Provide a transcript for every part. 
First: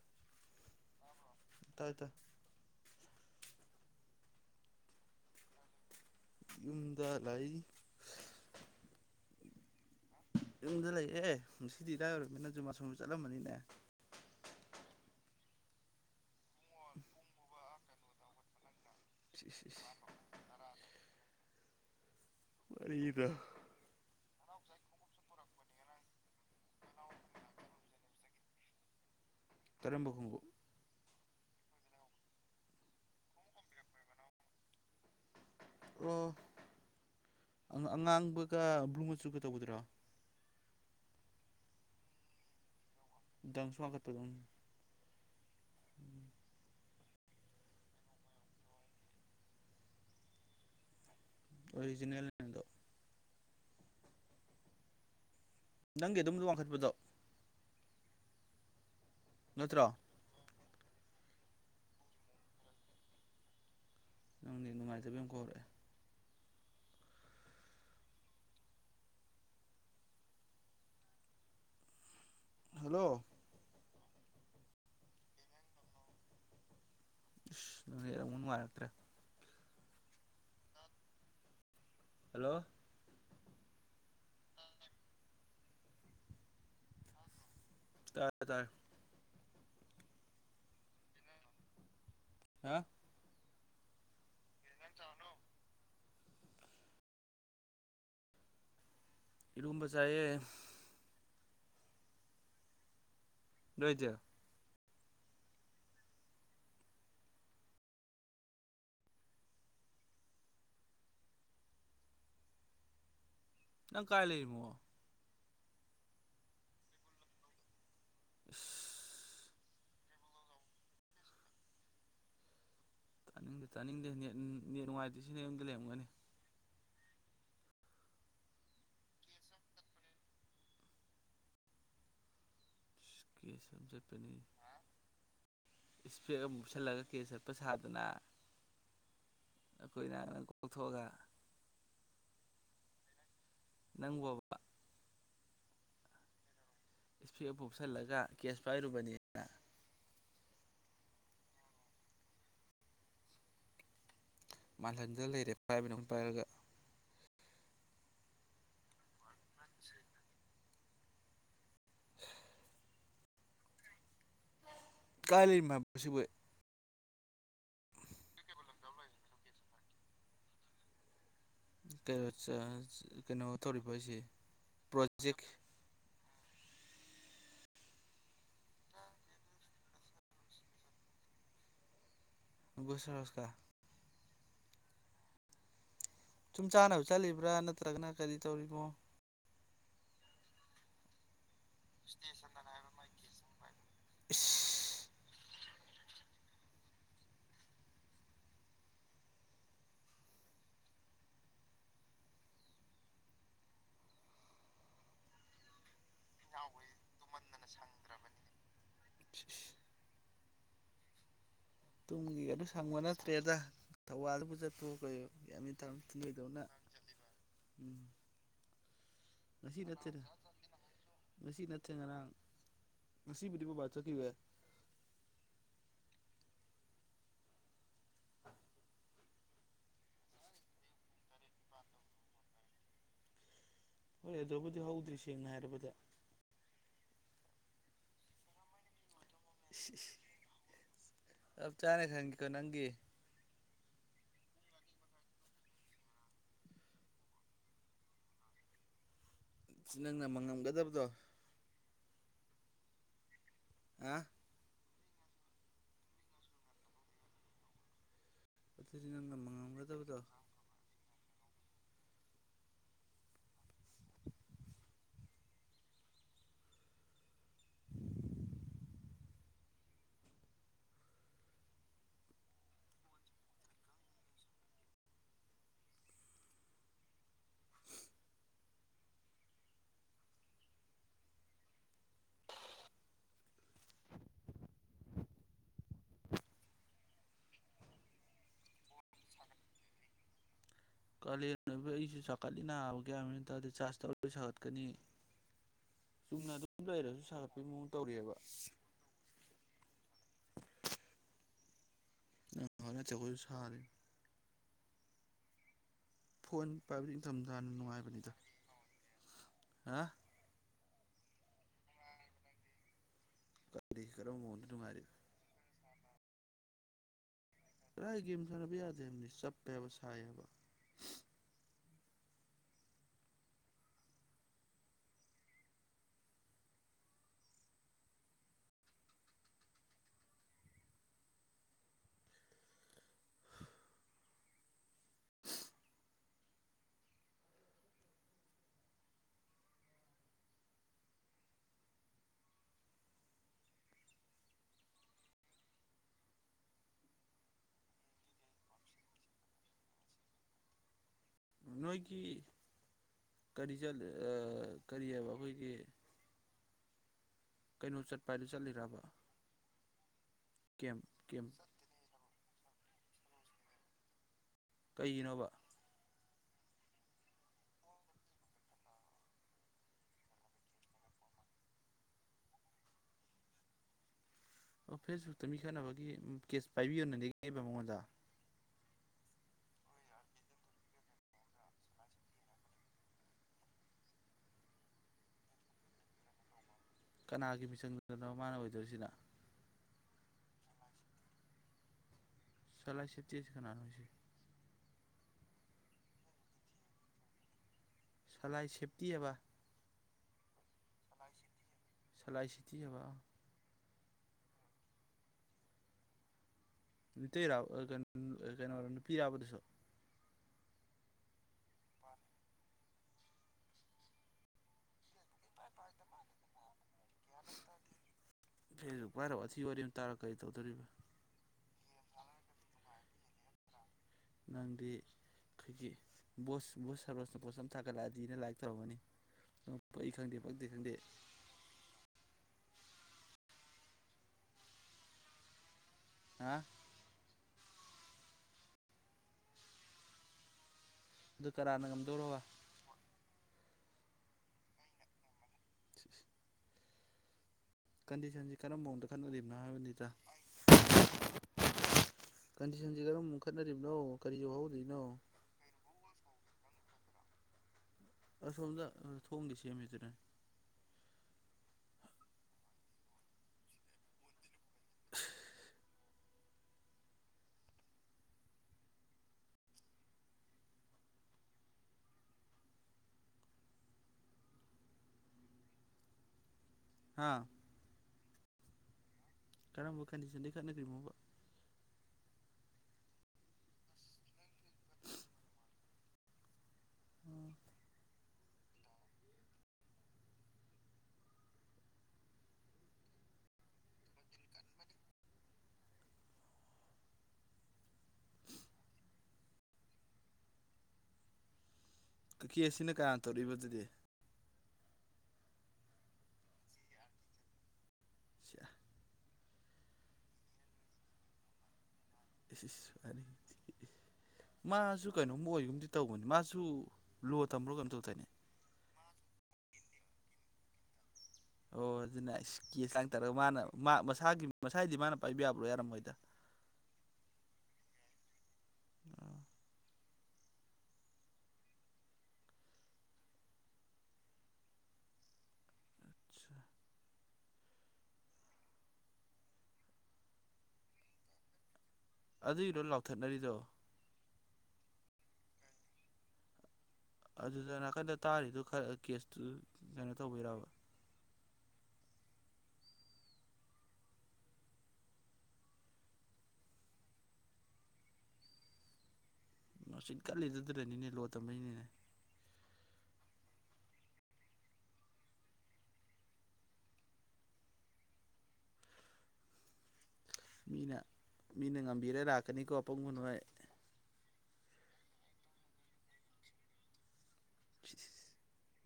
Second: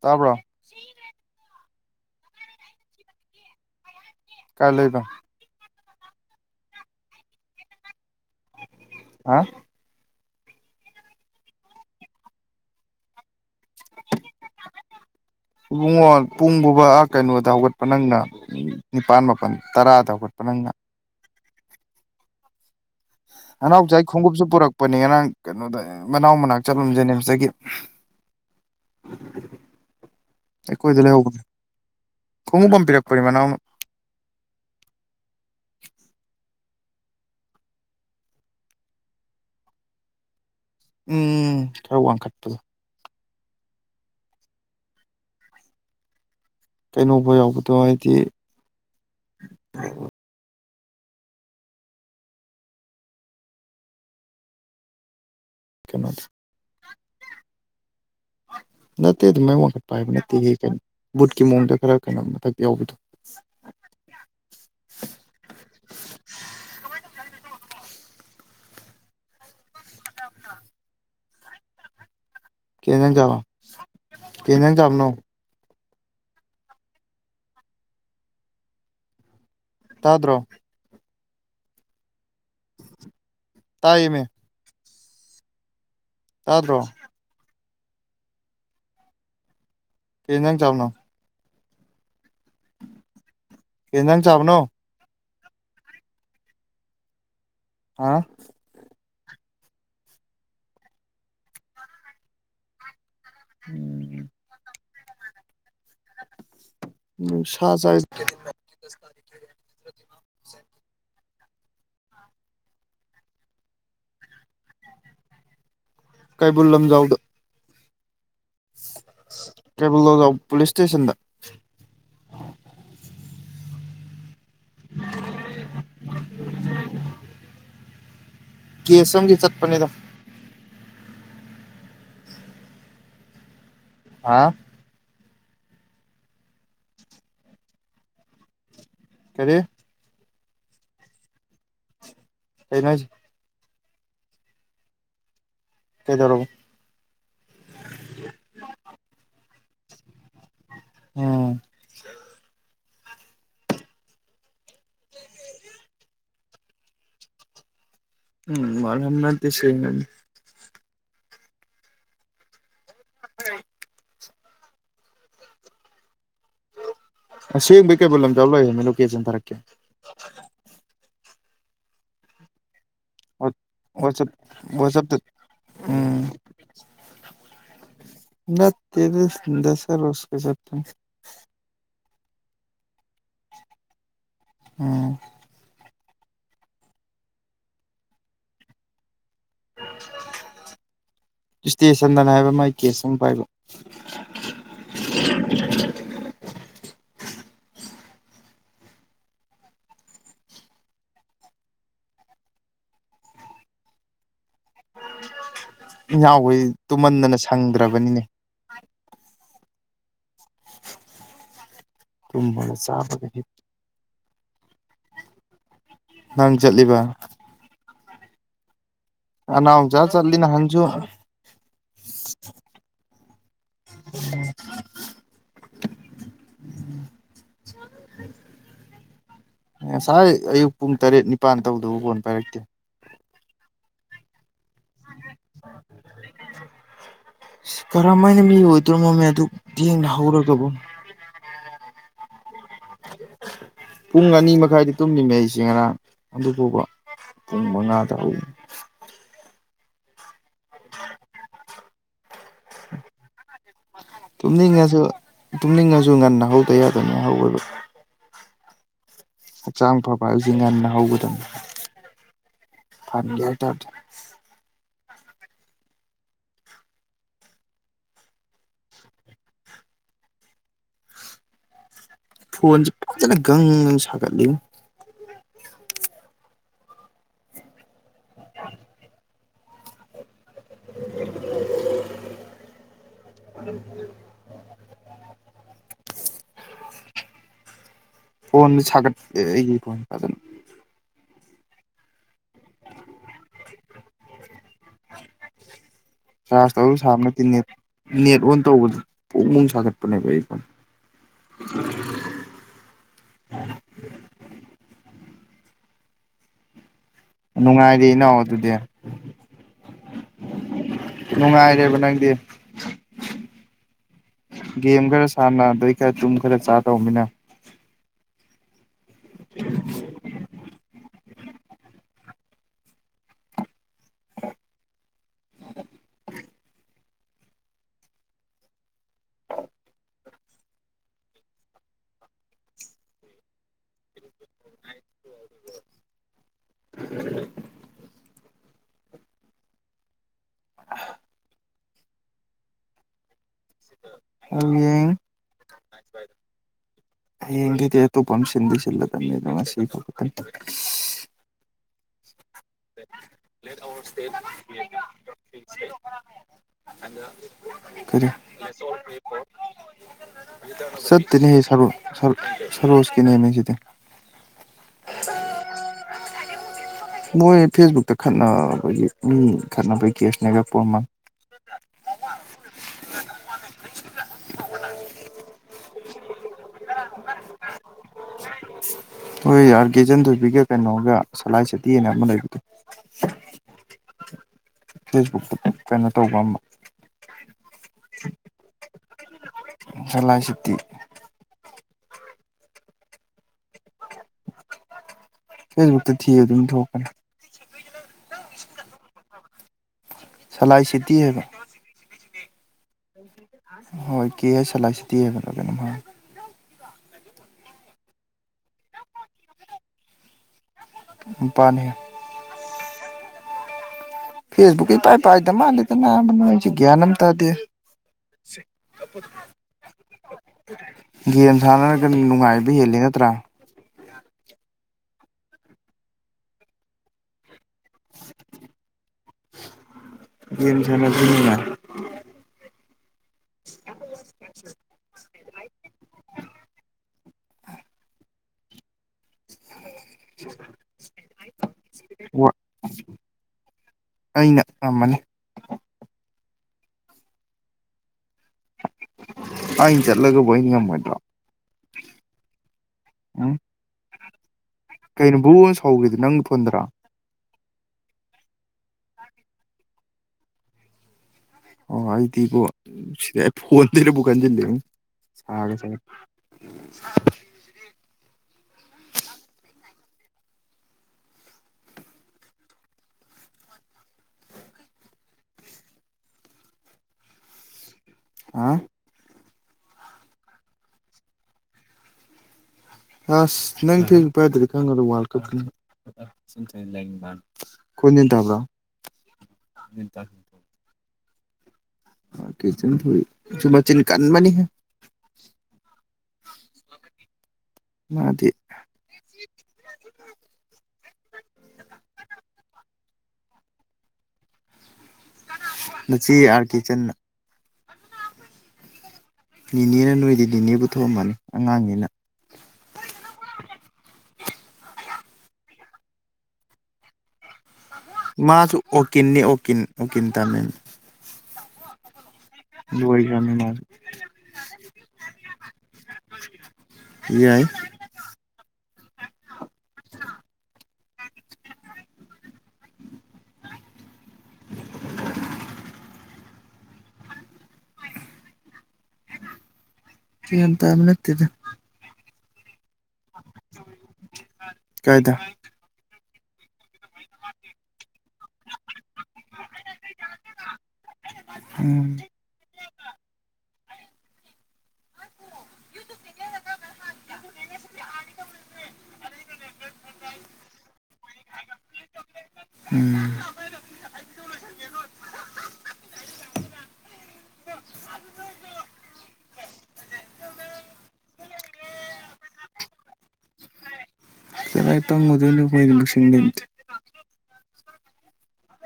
ꯇꯥꯄ ꯇꯥꯏꯇ ꯀꯥꯏ ꯂꯩꯕ ꯌꯨꯝꯗ ꯂꯩ ꯍꯥ ꯌꯨꯝꯗ ꯂꯩꯌꯦꯦ ꯁꯤꯗꯤ ꯏꯔꯥꯏ ꯑꯣꯏꯔꯅꯤꯅ ꯖꯨꯃꯥ ꯁꯨꯝꯕ ꯆꯠꯂꯝꯕꯅꯤꯅꯦ [unintelligible] ꯏꯕꯨꯡꯉꯣ ꯄꯨꯡꯕꯨꯕꯥ ꯀꯩꯅꯣꯗ ꯍꯧꯒꯠꯄ ꯅꯪꯅ ꯅꯤꯄꯥꯜ ꯏꯁ ꯃꯥꯄꯜ ꯏꯁ ꯏꯁ ꯇꯔꯥꯗꯒꯠꯄ ꯅꯪꯅ ꯃꯔꯤꯗ ꯅꯅꯥꯎꯆꯥ ꯈꯣꯡꯎꯞꯁꯨ ꯄꯨꯔꯛꯄꯅꯤ ꯉꯔꯥꯡ ꯀꯩꯅꯣꯗ ꯃꯅꯥꯎ ꯃꯅꯥꯛ ꯆꯠꯂꯝ ꯖꯦꯅꯤꯝꯁꯇꯒꯤ [inaudible] ꯇꯔꯝꯕ ꯀꯒꯨ ꯀꯨꯡ ꯀꯝ ꯄꯤꯔꯛ ꯄꯃꯥꯅ ꯑꯃ ꯑꯣ ꯑꯉꯥꯡꯕꯒ ꯕ꯭ꯂꯨ ꯃꯆꯨꯒ ꯇꯧꯒꯗ꯭ꯔꯣ ꯎꯝ ꯊꯔ ꯋꯥꯡ ꯈꯠꯄꯗ ꯗꯝꯁꯨꯃꯥ ꯀꯇꯣꯗꯝ ꯀꯩꯅꯣꯧꯕ ꯌꯥꯎꯕꯗꯣ ꯍꯥꯏꯗꯤ ꯑꯣꯔꯤꯖꯅꯜꯗꯣ ꯅꯪꯒꯤ ꯀꯩꯅꯣꯗꯣ ꯑꯗꯨꯝꯗ ꯋꯥꯡꯈꯠꯄꯗꯣ ꯅꯠꯇꯦ ꯑꯗꯨꯝ ꯃꯥꯏꯡꯈꯠ ꯅꯠꯇ꯭ꯔꯣ ꯄꯥꯏꯕ ꯅꯠꯇꯦꯒꯤ ꯀꯩꯅꯣ ꯕꯨꯠꯀꯤ ꯃꯑꯣꯡꯗ ꯈꯔ ꯀꯩꯅꯣ ꯃꯊꯛ ꯌꯥꯎꯕꯗꯣ ꯅꯪꯗꯤ ꯅꯨꯡꯉꯥꯏꯖꯕ ꯑꯃ ꯀꯧꯔꯛꯑꯦ ꯀꯩ ꯍꯜꯂꯣ ꯏꯟꯖꯥꯡ ꯆꯥꯕ ꯀꯩ ꯏꯟꯖꯥꯡ ꯆꯥꯕꯅꯣ ꯑꯁ ꯅꯦꯠ ꯑꯃꯨꯛ ꯅꯨꯉꯥꯏꯔꯛꯇ꯭ꯔꯦ ꯇꯥꯗ꯭ꯔꯣ ꯍꯜꯂꯣ ꯇꯏꯃꯦ ꯇꯥꯗꯔꯣ ꯇꯥꯔꯦ ꯇꯔꯦ ꯀꯩ ꯏꯟꯖꯥꯡ ꯆꯥꯕꯅꯣ ꯍꯥ ꯀꯩ ꯏꯟꯖꯥꯡ ꯆꯥꯕꯅꯣ ꯑꯥ ꯏꯔꯣꯝꯕ ꯆꯑꯦ ꯅꯣꯏꯖ ꯁꯥ ꯆꯥꯏ ꯅꯪ ꯀꯥꯏ ꯂꯩꯔꯤꯃꯣ ꯀꯩꯕꯨꯜ ꯂꯝꯖꯥꯎꯗ ꯏꯁ ꯀꯩꯕꯨꯜ ꯂꯝꯖꯥꯎ ꯄꯨꯂꯤꯁ ꯁꯇꯦꯁꯟꯗ ꯆꯥꯅꯤꯡꯗꯦ ꯆꯥꯅꯤꯡꯗꯦ ꯅꯦꯠ ꯅꯨꯉꯥꯏꯇꯔꯤꯁꯦ ꯅꯌꯨꯝꯗ ꯂꯩꯔꯝꯒꯅꯤ ꯀꯦꯁ ꯑꯝꯒꯤ ꯆꯠꯄꯅꯤꯗ ꯏꯁ ꯀꯦꯁ ꯑꯝꯒꯤ ꯆꯇꯄꯅꯦꯌꯦ ꯍꯥ ꯏꯁꯄꯦꯛ ꯑꯃ ꯃꯨꯞꯁꯜꯂꯒ ꯀꯦ ꯆꯠꯄ ꯁꯥꯗꯅ ꯀꯔꯤ ꯑꯩꯈꯣꯏꯅ ꯀ ꯊꯣꯛꯒ ꯀꯩꯅꯣ ꯍꯥꯁ ꯅꯪꯕꯣꯕ ꯀꯩꯗꯧꯔꯕ ꯏꯁꯄꯦꯛ ꯑꯃ ꯎꯞꯁꯜꯂꯒ ꯀꯦꯁ ꯄꯥꯏꯔꯨꯕꯅꯦꯅ ꯎꯝ ꯃꯥꯜꯍꯟꯗ ꯂꯩꯔꯦ ꯄꯥꯏꯕꯅ ꯑꯃꯝ ꯄꯥꯏꯔꯒ ꯎꯝ ꯃꯜꯍꯟꯕꯟꯇꯦ ꯁꯦꯡꯅꯅꯤ [inaudible] ꯀꯥꯏ ꯂꯩꯃꯣꯕ ꯁꯦꯡꯕꯩ ꯑꯁꯦꯡꯕꯩ ꯀꯩꯕꯨꯜꯂꯝꯖꯥꯎ ꯂꯩꯃꯤ ꯂꯣꯀꯦꯁꯟ ꯊꯥꯔꯛꯀꯦ ꯀꯩꯑꯣꯆꯥꯁ ꯋꯥ ꯋꯥꯁꯑꯞ ꯋꯥꯁꯑꯞꯇ ꯄ꯭ꯔꯣꯖꯦꯛ ꯎꯝ ꯅꯠꯇꯦꯗ ꯗꯥꯀꯂꯣꯁ ꯄꯩꯁꯄꯤ ꯁꯥꯔꯁꯀ ꯎꯝ ꯁꯨꯝ ꯆꯥꯅꯕ ꯆꯠꯂꯤꯕ꯭ꯔꯥ ꯅꯠꯇ꯭ꯔꯒꯅ ꯀꯔꯤ ꯇꯧꯔꯤꯃꯣ [unintelligible] ꯏꯁꯇꯦꯁꯟꯗꯅ ꯍꯥꯏꯕ ꯃꯒꯤ ꯀꯦꯁ ꯑꯃ ꯄꯥꯏꯕꯩ ꯏꯁ [unintelligible] ꯏꯅꯥꯎꯗꯤ ꯇꯨꯝꯃꯟꯗꯅ ꯁꯪꯗ꯭ꯔꯕꯅꯤꯅꯦ ꯇꯨꯡꯒꯦꯒꯗꯨ ꯇꯨꯝꯕꯒ ꯁꯪꯕ ꯆꯥꯕꯒ ꯅꯠꯇ꯭ꯔꯦꯗ ꯊꯧꯕꯥꯜꯗꯕꯨ ꯆꯠꯄꯑꯣ ꯀꯩꯑꯣ ꯒꯌ꯭ꯥꯟ ꯅꯪ ꯅꯣꯏꯗꯧꯅ ꯆꯠꯂꯤꯕ ꯉꯁꯤ ꯑꯅꯥꯎꯆꯥ ꯅꯠꯇꯦꯅ ꯆꯠꯂꯤ ꯅꯍꯥꯟꯁꯨ ꯉꯁꯤ ꯅꯠꯇꯦ ꯉꯔꯥꯡ ꯗꯤꯕꯨꯗꯤ ꯕꯣꯕꯥ ꯆꯇꯈꯤꯋꯦ [unintelligible] [unintelligible] ꯉꯁꯥꯏ ꯑꯌꯨꯛ ꯄꯨꯡ ꯇꯔꯦꯠ ꯅꯤꯄꯥꯟ ꯇꯧꯗꯕ ꯐꯣꯟ ꯄꯥꯏꯔꯛꯇꯦ ꯍꯣꯏ ꯑꯗꯨꯕꯨꯗꯤ ꯍꯧꯗ꯭ꯔꯤ ꯁꯦꯡꯅ ꯍꯥꯏꯔꯕꯗ ꯀꯔꯝ ꯃꯥꯏꯅꯦ ꯃꯤ ꯑꯣꯏꯗ꯭ꯔꯣ ꯃꯣꯃꯦ [unintelligible] ꯄꯨꯡ ꯑꯅꯤ ꯃꯈꯥꯏꯗꯤ ꯇꯨꯝꯃꯤꯃꯦ ꯑꯩꯁꯦ ꯉꯔꯥꯡ ꯑꯗꯨ ꯐꯥꯎꯕ ꯊꯅꯗ [unintelligible] ꯅꯪꯅ ꯃꯪꯉꯝꯒꯗꯕꯗꯣ ꯑ ꯇꯨꯝꯅꯤꯡꯉꯁꯨ ꯇꯨꯝꯅꯤꯡꯉꯁꯨ ꯉꯟꯅ ꯍꯧꯗ ꯌꯥꯗꯣꯏꯅꯤ ꯍꯧꯋꯦꯕ ꯑꯗꯨꯗꯤ ꯅꯪꯅ ꯍꯛꯆꯥꯡ ꯃꯪꯉꯝꯒꯗꯕꯗꯣ ꯐꯕ ꯍꯥꯏꯁꯤ ꯉꯟꯅ ꯍꯧꯒꯗꯕꯅꯤ ꯐ [unintelligible] ꯐꯣꯟꯁꯦ ꯐꯖꯅ ꯒꯪ ꯁꯥꯒꯠꯂꯤ [unintelligible] ꯐꯣꯟꯗꯨ ꯁꯥꯒꯠ ꯑꯩꯒꯤ ꯐꯣꯟ ꯁꯥꯒꯠ ꯀꯥꯂꯦꯟ ꯑꯩꯁꯨ ꯁꯥꯒꯠꯂꯤꯅ ꯆꯥꯔꯖ ꯇꯧꯔꯁꯨ ꯁꯥꯒꯠꯀꯅꯤ [unintelligible] ꯆꯨꯝꯅ ꯆꯥꯔꯖ ꯑꯗꯨꯝ ꯇꯧꯔꯁꯨ ꯁꯥꯕ ꯂꯩꯔꯁꯨ ꯅꯠꯇꯦ ꯁꯥꯒꯠꯄꯩ ꯅꯦꯠ ꯃꯑꯣꯡ ꯇꯧꯔꯤꯑꯕ ꯅꯦꯠ ꯑꯣꯟ ꯇꯧꯕꯗ ꯄꯨꯛ ꯅꯨꯡ ꯁꯥꯒꯠꯄꯅꯦꯕ ꯑꯩ ꯐꯣꯟ ꯑ ꯑ ꯆꯈꯁꯨ ꯁꯥꯔꯦ ꯐꯣꯟ ꯄꯥꯏꯕꯗꯤ ꯅꯤꯡꯊꯝꯊꯥ ꯍꯅ ꯅꯨꯡꯉꯥꯏꯔꯦ ꯅꯨꯡꯉꯥꯏꯕꯅꯤꯗ ꯏꯅꯥꯎ ꯑꯗꯨꯗꯤ ꯍꯥ ꯅꯨꯡꯉꯥꯏꯔꯦꯕ ꯅꯪꯗꯤ ꯀꯔꯤ ꯀꯔꯝꯕ ꯃꯑꯣꯡꯗ ꯒꯦꯝ ꯅꯨꯡꯉꯥꯏꯔꯤꯕ ꯈꯔ ꯁꯥꯟꯅ ꯑꯗꯩ ꯈꯔ ꯇꯨꯝ ꯈꯔ ꯆꯥꯗꯧꯕꯅꯤꯅ ꯔꯥꯏꯒ ꯊꯔ ꯌꯥꯗꯅꯤ ꯆꯄꯕ ꯁꯥꯏꯕ ꯑ ꯎꯝ ꯑꯡ ꯑꯩ ꯌꯦꯗꯤꯦꯛꯇꯄꯝ ꯆꯤꯟꯟꯗꯤꯁꯤꯂ ꯇ ꯅ ꯅꯣꯏꯒꯤ [unintelligible] ꯀꯔꯤ ꯆꯠ ꯀꯔꯤ ꯍꯥꯏꯕ ꯑꯩꯈꯣꯏꯒꯤ ꯀꯩꯅꯣ ꯍ ꯆꯠꯄ ꯍꯥꯏꯗꯨ ꯆꯠꯂꯤꯔꯕ ꯀꯦꯝ ꯁꯠ ꯇ ꯀꯦꯝ ꯅꯍ ꯁꯔꯨ ꯁꯔ ꯁꯔꯣꯁꯀꯤ ꯅ ꯃꯁꯤꯗꯤ ꯀꯩꯒꯤꯅꯣꯕ ꯃꯣꯏ ꯐꯦꯁꯕꯨꯛꯇ ꯈꯠꯅꯕꯒꯤ ꯃꯤ ꯈꯠꯅꯕꯩ ꯀꯦꯁꯅꯦꯒꯛꯄꯣꯔꯃꯜ [unintelligible] ꯑꯣ ꯐꯦꯁꯕꯨꯛꯇ ꯃꯤ ꯈꯠꯅꯕꯒꯤ ꯀꯦꯁ ꯄꯥꯏꯕꯤꯌꯨꯅꯉꯦꯕ ꯃꯉꯣꯟꯗ ꯍꯣꯏ ꯑꯥꯔꯒꯦꯖꯟ ꯊꯣꯏꯕꯤꯒ ꯀꯩꯅꯣꯒ ꯁꯂꯥꯏ ꯁꯇꯤꯅ ꯑꯃ ꯂꯩꯕꯗꯣ ꯐꯦꯁꯕꯨꯛꯇ ꯑꯗꯨ ꯀꯩꯅꯣ ꯇꯧꯕ ꯑꯃ ꯀꯅꯥꯒꯤ ꯃꯤꯆꯪꯗꯨꯗꯅꯣ ꯃꯥꯅ ꯑꯣꯏꯗꯣꯔꯤꯁꯤꯅ ꯁꯂꯥꯏ ꯁꯇꯤ ꯁꯂꯥꯏ ꯁꯇꯤꯁ ꯐꯦꯁꯕꯨꯛ ꯇ ꯊ ꯑꯗꯨ ꯊꯣꯛꯀꯅꯤ ꯁꯂꯥꯏ ꯁꯦꯞꯇꯤ ꯍꯥꯏꯕ ꯁꯂꯥꯏ ꯁꯤꯇꯤ ꯍꯕ ꯁꯂꯥꯏ ꯁꯤꯇꯤꯑꯕ ꯍꯣꯏ ꯀꯦ ꯁꯂꯥꯏꯁꯤꯗꯤꯤ ꯍꯥꯏꯒꯗꯕꯅꯝ ꯔ ꯀꯩꯅꯣ ꯅꯨꯄꯤꯔꯥꯕꯗꯨꯁꯨ ꯄꯥꯅꯤꯅꯤ ꯐꯦꯁꯕꯨꯀꯦ ꯄꯥꯏ ꯄꯥꯏꯗ ꯃꯥꯗ ꯅꯝ ꯇꯥꯗꯤ ꯐꯦꯁꯕꯨꯛ ꯄꯥꯏꯔꯒ ꯋꯥꯊꯤ ꯋꯥꯔꯦꯝ ꯇꯥꯔ ꯀꯔꯤ ꯇꯧꯗꯣꯔꯤꯕ ꯒꯦꯝ ꯁꯥꯟꯅꯔꯒ ꯅꯨꯡꯉꯥꯏꯕ ꯍꯦꯜꯂꯤ ꯅꯠꯇ꯭ꯔꯥ ꯅꯪꯗꯤ ꯑꯩꯣꯁ ꯁꯔꯁꯅ ꯄꯣ ꯊꯒꯠꯂꯛꯑꯗꯤꯅ ꯂꯥꯏꯔꯤꯛ ꯇꯧꯔꯔꯕꯅꯤ ꯑ ꯄꯛ ꯑꯩ ꯈꯪꯗꯦ ꯄꯛꯗꯦ ꯒꯦꯝ ꯈꯪꯗꯦ ꯁꯥꯟꯅꯕꯁꯤ ꯅꯨꯡꯉꯥꯏ [unintelligible] [inaudible] ꯍꯥ [inaudible] ꯑ [inaudible] [unintelligible] [inaudible] ꯑꯗꯨ ꯀꯔꯥꯅ ꯉꯝꯗꯧꯕ ꯑꯩꯅ ꯊꯝꯕꯅꯤ ꯀꯟꯗꯤꯁꯟꯁꯤ ꯀꯔꯝꯕ ꯃꯑꯣꯡꯗ ꯈꯪꯅꯔꯤꯕꯅꯣ ꯑꯩꯅ ꯍꯥꯏꯕꯅꯤꯗ ꯆꯠꯂꯒꯕꯨ ꯑꯩꯅ ꯉꯝꯃꯣꯏꯗ꯭ꯔꯣ ꯀꯟꯗꯤꯁꯟꯁꯤ ꯀꯔꯝ ꯎꯝ ꯈꯠꯅꯔꯤꯕꯅꯣ ꯀꯔꯤ ꯌꯧꯍꯧꯔꯤꯅꯣ ꯀꯩꯅꯣ ꯕꯣꯟ ꯁꯥꯎꯒꯦꯗ ꯅꯪ ꯊꯣꯟꯗ꯭ꯔꯥ ꯑꯁꯣꯝꯗ ꯊꯣꯡꯒꯦ ꯁꯦꯝꯃꯤꯗꯨꯔ ꯑꯣꯗꯤ ꯐꯟꯔ ꯄꯨ ꯆ ꯁꯥꯔꯦ ꯁꯔꯦ ꯍꯥꯥ ꯑ [inaudible] ꯀꯔꯝꯕ ꯀꯟꯗꯤꯁꯟꯗꯤ ꯈꯠꯅꯈ꯭ꯔꯤꯅꯣꯕ ꯑꯁ ꯅꯪ ꯊ ꯄꯥꯏꯗꯗꯤ ꯈꯪꯉꯗ ꯋꯥꯔ ꯀꯞ ꯂꯩꯅꯤ ꯃꯥꯅꯤ ꯑꯩꯣꯏ ꯅꯟ ꯇꯥꯕ꯭ꯔꯣ ꯆ ꯊ ꯆꯃ ꯆꯤꯟꯀꯕꯅꯤ ꯍꯥꯏ ꯃꯥꯗꯤ [unintelligible] [inaudible] ꯀꯀꯤ ꯑꯁꯤꯅ ꯀꯅꯥ ꯇꯧꯔꯛꯏꯕꯗꯨꯗꯤ ꯃꯆꯦ ꯑꯥꯔ ꯀꯦꯆꯟꯅ ꯅꯤꯅꯦꯅ ꯅꯣꯏꯗꯤ ꯅꯅꯦꯕꯨ ꯊꯣꯝꯃꯅꯤ ꯑꯉꯥꯡꯅꯤꯅ ꯅꯤ [inaudible] ꯃꯥꯁꯨ ꯀꯩꯅꯣꯝꯃ ꯑꯣꯏꯒꯨꯝꯗꯤ ꯇꯧꯕꯅꯤ ꯃꯥꯁꯨ ꯂꯣ ꯊꯝꯕ꯭ꯔꯣ ꯀꯝ ꯇꯧ ꯃꯥꯁꯨ ꯑꯣꯀꯤꯅꯤ ꯑꯣ ꯑꯣ ꯀꯟ ꯇ ꯃ ꯑꯣ ꯑꯗꯨꯅꯥ ꯀꯦꯁ ꯂꯥꯡ ꯇꯔꯒ ꯃꯥꯅ ꯃꯥꯁꯨ ꯃꯁꯥꯒꯤ ꯃꯁꯥꯗꯤ ꯃꯥꯅ ꯄꯥꯏꯕ ꯌꯥꯕ꯭ꯔꯣ ꯌꯥꯔꯝꯃꯣꯏꯗ ꯌꯥꯏ ꯁꯤ ꯇ ꯅꯠꯇꯗ ꯑꯗꯨꯏꯔꯣ ꯂꯥꯎꯊꯠꯅꯔꯤꯗꯣ ꯀꯥꯏꯗ ꯑꯗꯨꯗ ꯅꯥꯀꯟꯗ ꯇꯥꯔꯤꯗꯨꯣ ꯈꯔ ꯀꯦꯁꯇꯨ ꯀꯩꯅꯣ ꯇꯧꯕꯤꯔꯕ ꯎꯝ ꯌ ꯅꯨꯡꯁꯤꯠ ꯀꯠꯂꯤꯗꯗꯨꯅꯅꯤꯅꯦ ꯂꯣ ꯇꯝꯕꯩꯅꯤꯅꯦ ꯎꯝ ꯃꯤꯅ ꯃꯤꯅ ꯉꯝꯕꯤꯔ ꯂꯥꯛꯀꯅꯤꯀꯣ ꯑꯄꯪꯕ ꯅꯣꯏ ꯇꯪꯉꯗꯁꯤ [inaudible]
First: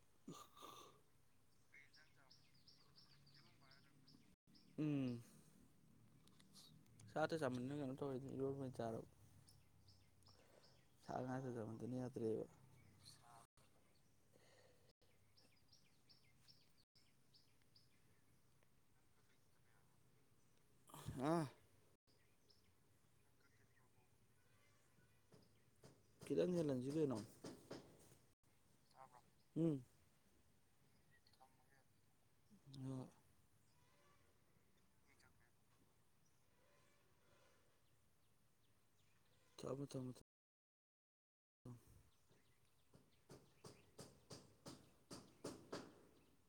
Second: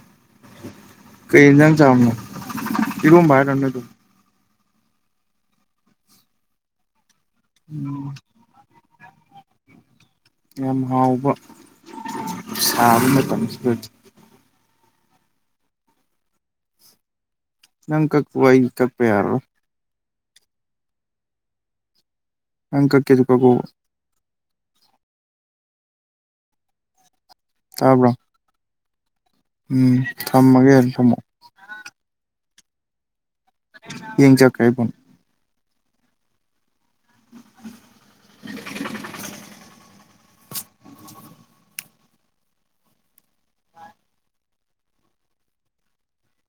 [unintelligible] [inaudible] ꯀꯩꯖꯅ ꯆꯅ ꯏꯔ ꯔꯅ ꯇ ꯎꯝ ꯁꯥꯇ ꯆꯝꯟꯅ ꯀꯩꯅꯣ ꯇꯧꯋ ꯆꯥꯔꯔꯕꯣ ꯌꯥꯝ ꯍꯥꯎꯕ ꯑꯣꯏꯅ ꯆꯥꯔꯕ ꯁꯥ ꯉꯥ ꯆꯥꯃꯟꯗꯅ ꯌꯥꯗ꯭ꯔꯦꯕ ꯁꯥꯕ ꯃꯇꯝꯁꯤꯗꯗꯤ ꯉꯪ ꯀꯛꯄ ꯏ ꯀꯛꯄꯦꯔꯣ ꯑ [inaudible] ꯍꯪ ꯀ ꯀꯦꯁꯨ ꯀ ꯀꯧꯕ ꯀꯗꯪ ꯆꯂꯁꯤ ꯀꯅ ꯇꯕ꯭ꯔꯣ ꯎꯝ ꯊꯝꯃꯒꯦ ꯊꯃꯣ ꯍꯣꯏ ꯌꯦꯡꯖꯛꯀꯥꯏꯕꯣꯟ ꯊꯃ ꯊꯃ